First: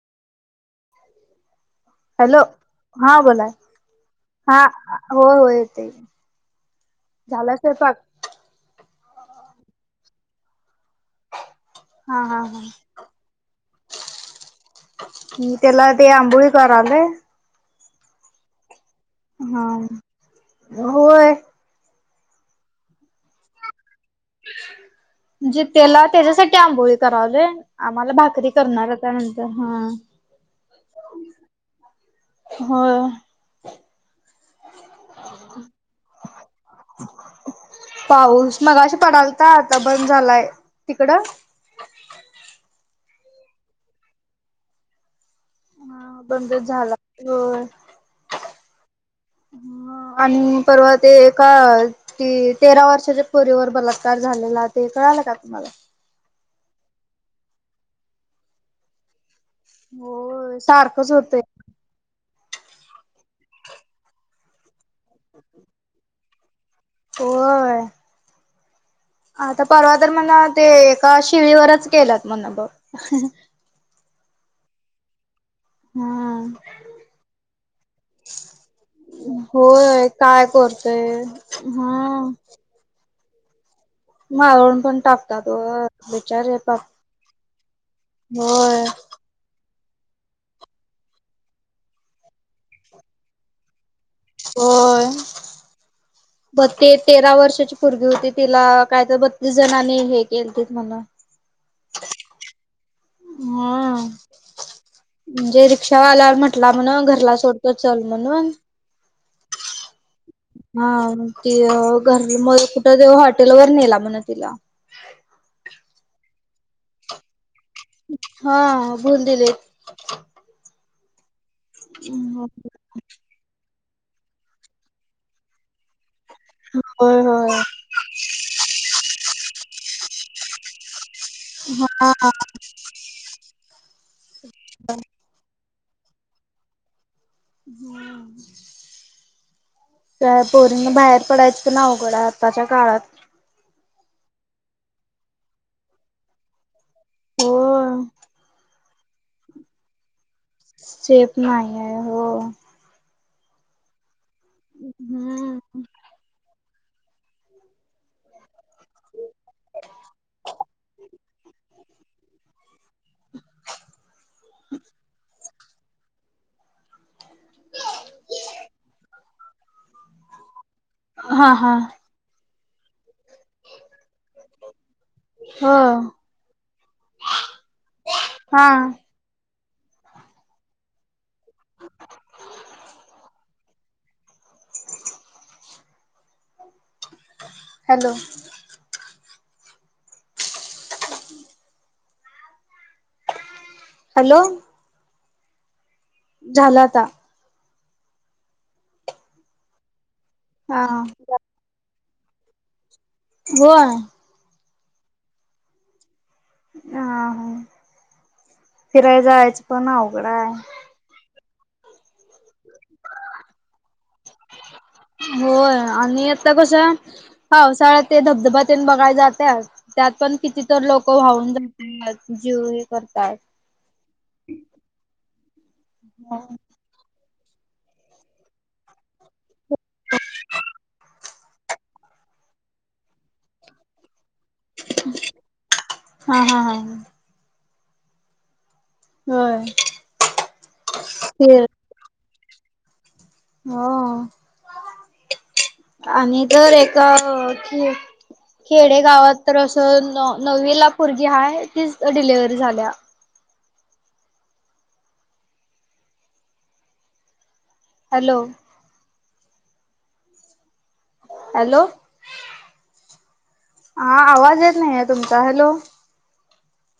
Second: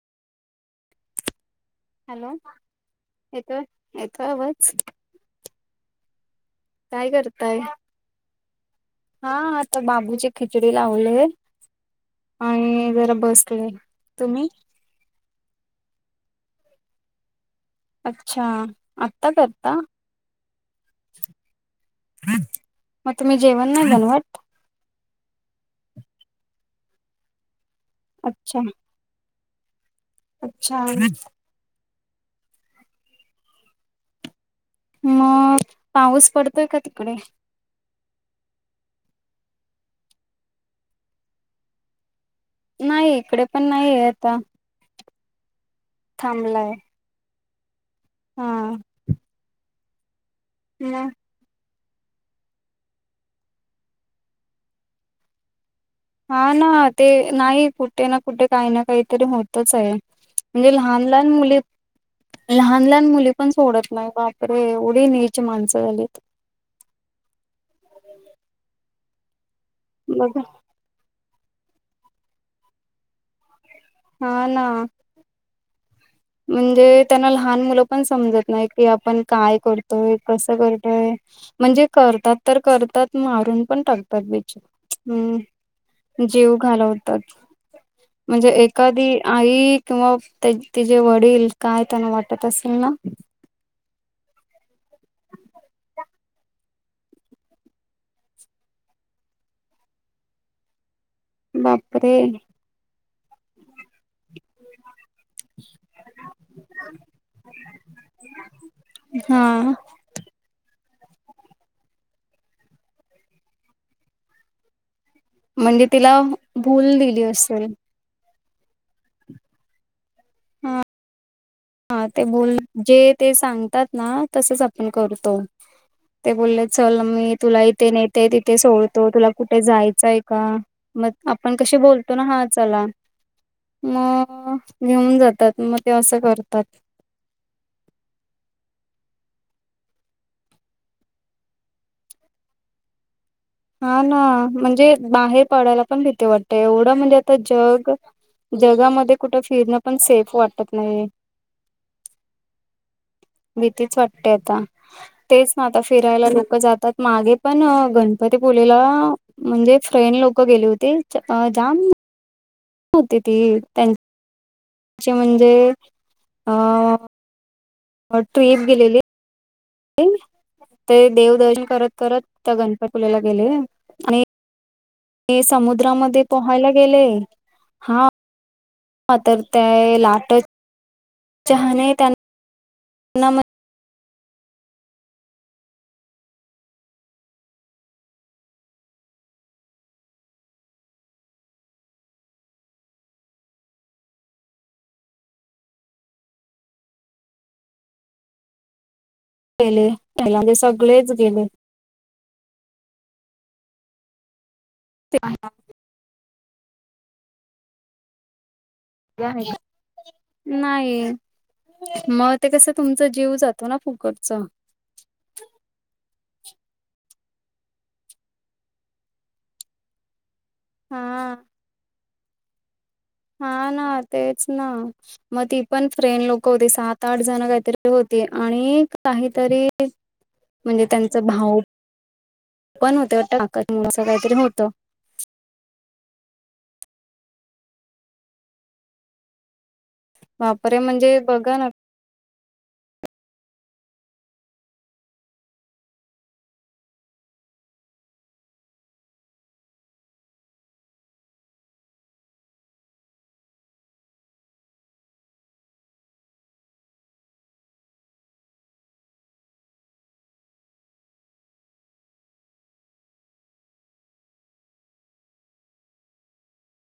Hello हा बोलाय येतोय येतोय हा आवाज हो हो येते. काय झाला स्वयंपाक? हाता बाबूची खिचडी लावले. हा हा हा आणि जरा बसले. तुम्ही? क त्याला ते आंबोळी करालय. अच्छा आता हा करता. होय म त मी जेवण नाही बनवत? म्हणजे त्याला त्याच्यासाठी आंबोळी करावले आम्हाला भाकरी अच्छा करणार. त्यानंतर हा. अच्छा. [inaudible] होय. मग पाऊस पडतोय का तिकडे? पाऊस मग अश पडालता आता बंद झालाय, तिकडं? नाही इकडे पण नाहीय आता. हा बंदच थांबलाय झाला होय. हा. आणि परवा मग ते का की तेरा वर्षाच्या पोरीवर बलात्कार झालेला ते कळालं का तुम्हाला? हा ना ते नाही कुठे ना कुठे काही ना काही तरी होत आहे होय म्हणजे लहान सारखंच लहान होतंय मुली लहान लहान मुली पण सोडत नाही बापरे एवढी नेची माणसं झालीत. होय. आता परवा तर मला बघा ते एका शिळीवरच केलंत म्हण बघ. हा ना. हा म्हणजे त्यांना लहान मुलं पण समजत नाही की आपण काय होय करतोय काय कसं करतोय. म्हणजे हा. करतात तर करतात मारून पण टाक पी मारून पण टाकतात व हम्म जीव बिचारे पाप घालवत म्हणजे होय एखादी आई किंवा ते तिचेे वडील काय त्यांना वाटत असेल ना? होय. ह. ब ते तेरा वर्षाची पोरगी होती तिला काय तर बत्तीस जणनी हे केलं ते म्हन. बापरे. हम. म्हणजे रिक्षावाला म्हटला म्हण घरला सोडतो चल म्हणून. हा. हा ति घर मग कुठं तेव्हा हॉटेल वर नेला म्हणा तिला. म्हणजे तिला भूल दिली असेल? हा भुोल दिले. हा ते बोल दिलेत. जे ते सांगतात ना तसच आपण करतो. ते बोलले चल होय मी होय तुला इथे नेते, तिथे सोडतो, तुला कुठे जायचंय का? मग आपण कशी बोलतो ना हा चला. मग घेऊन जातात मग ते असं करतात. हम्म. बोरींग बाहेर पडायचं ना अवघड आताच्या काळात. हा ना म्हणजे बाहेर पडायला पण भीतीे वाट एवढं म्हणजे आता जग हो जगामध्ये कुठ फिरणं पण सेफ वाटत नाही. देत नाही आहे हो. भीतीच वाटते आता तेच ना हम्म आता फिरायला लोक जातात मागे पण गणपतीपुलेला म्हणजे फ्रेंन लोक गेले होते जाम होते ती त्यां [inaudible] चे म्हणजे अ [inaudible] ट्रीप गेलेली ते हा देवदर्शन हा करत करत त्या गणपतपुलेला गेले आणि ते हो समुद्रामध्ये पोहायला गेले हा. हा! हा तर त्या लाटच चहा ने त्यां हम [unintelligible] हॅलो! हॅलो! झाल आता. पेले पला ले हा सगळेच गेले. गोवा. ते [unintelligible] हा हा फिराया जायाच पण अवघड आहे. नाही म ते कसं तुमचा जीव जातो ना फुकटच. होय आणि आता कस्या पावसाळाया ते धबधब्यान ते बघाय जात्या त्यात पण किती तर लोक हा वाहावून जातात जीव हे करतात. ह ना तेच ना मग ती पण फ्रेंड लोक होती सात. आठ जण काहीतरी होती, आणि काहीतरी म्हणजे त्यांचा भाऊ पण होत वाटतं काकाच मूल असं काहीतरी होतं हा हा हा! होय! वापरे म्हणजे बघा न हो आणि तर एक कि खेडे गावात तर असं न नववी ला पोरगी हाय तीच डिलिवरी झाल्या. हलो! हॅलो हा आवाज येत नाही आहे तुमचा हॅलो.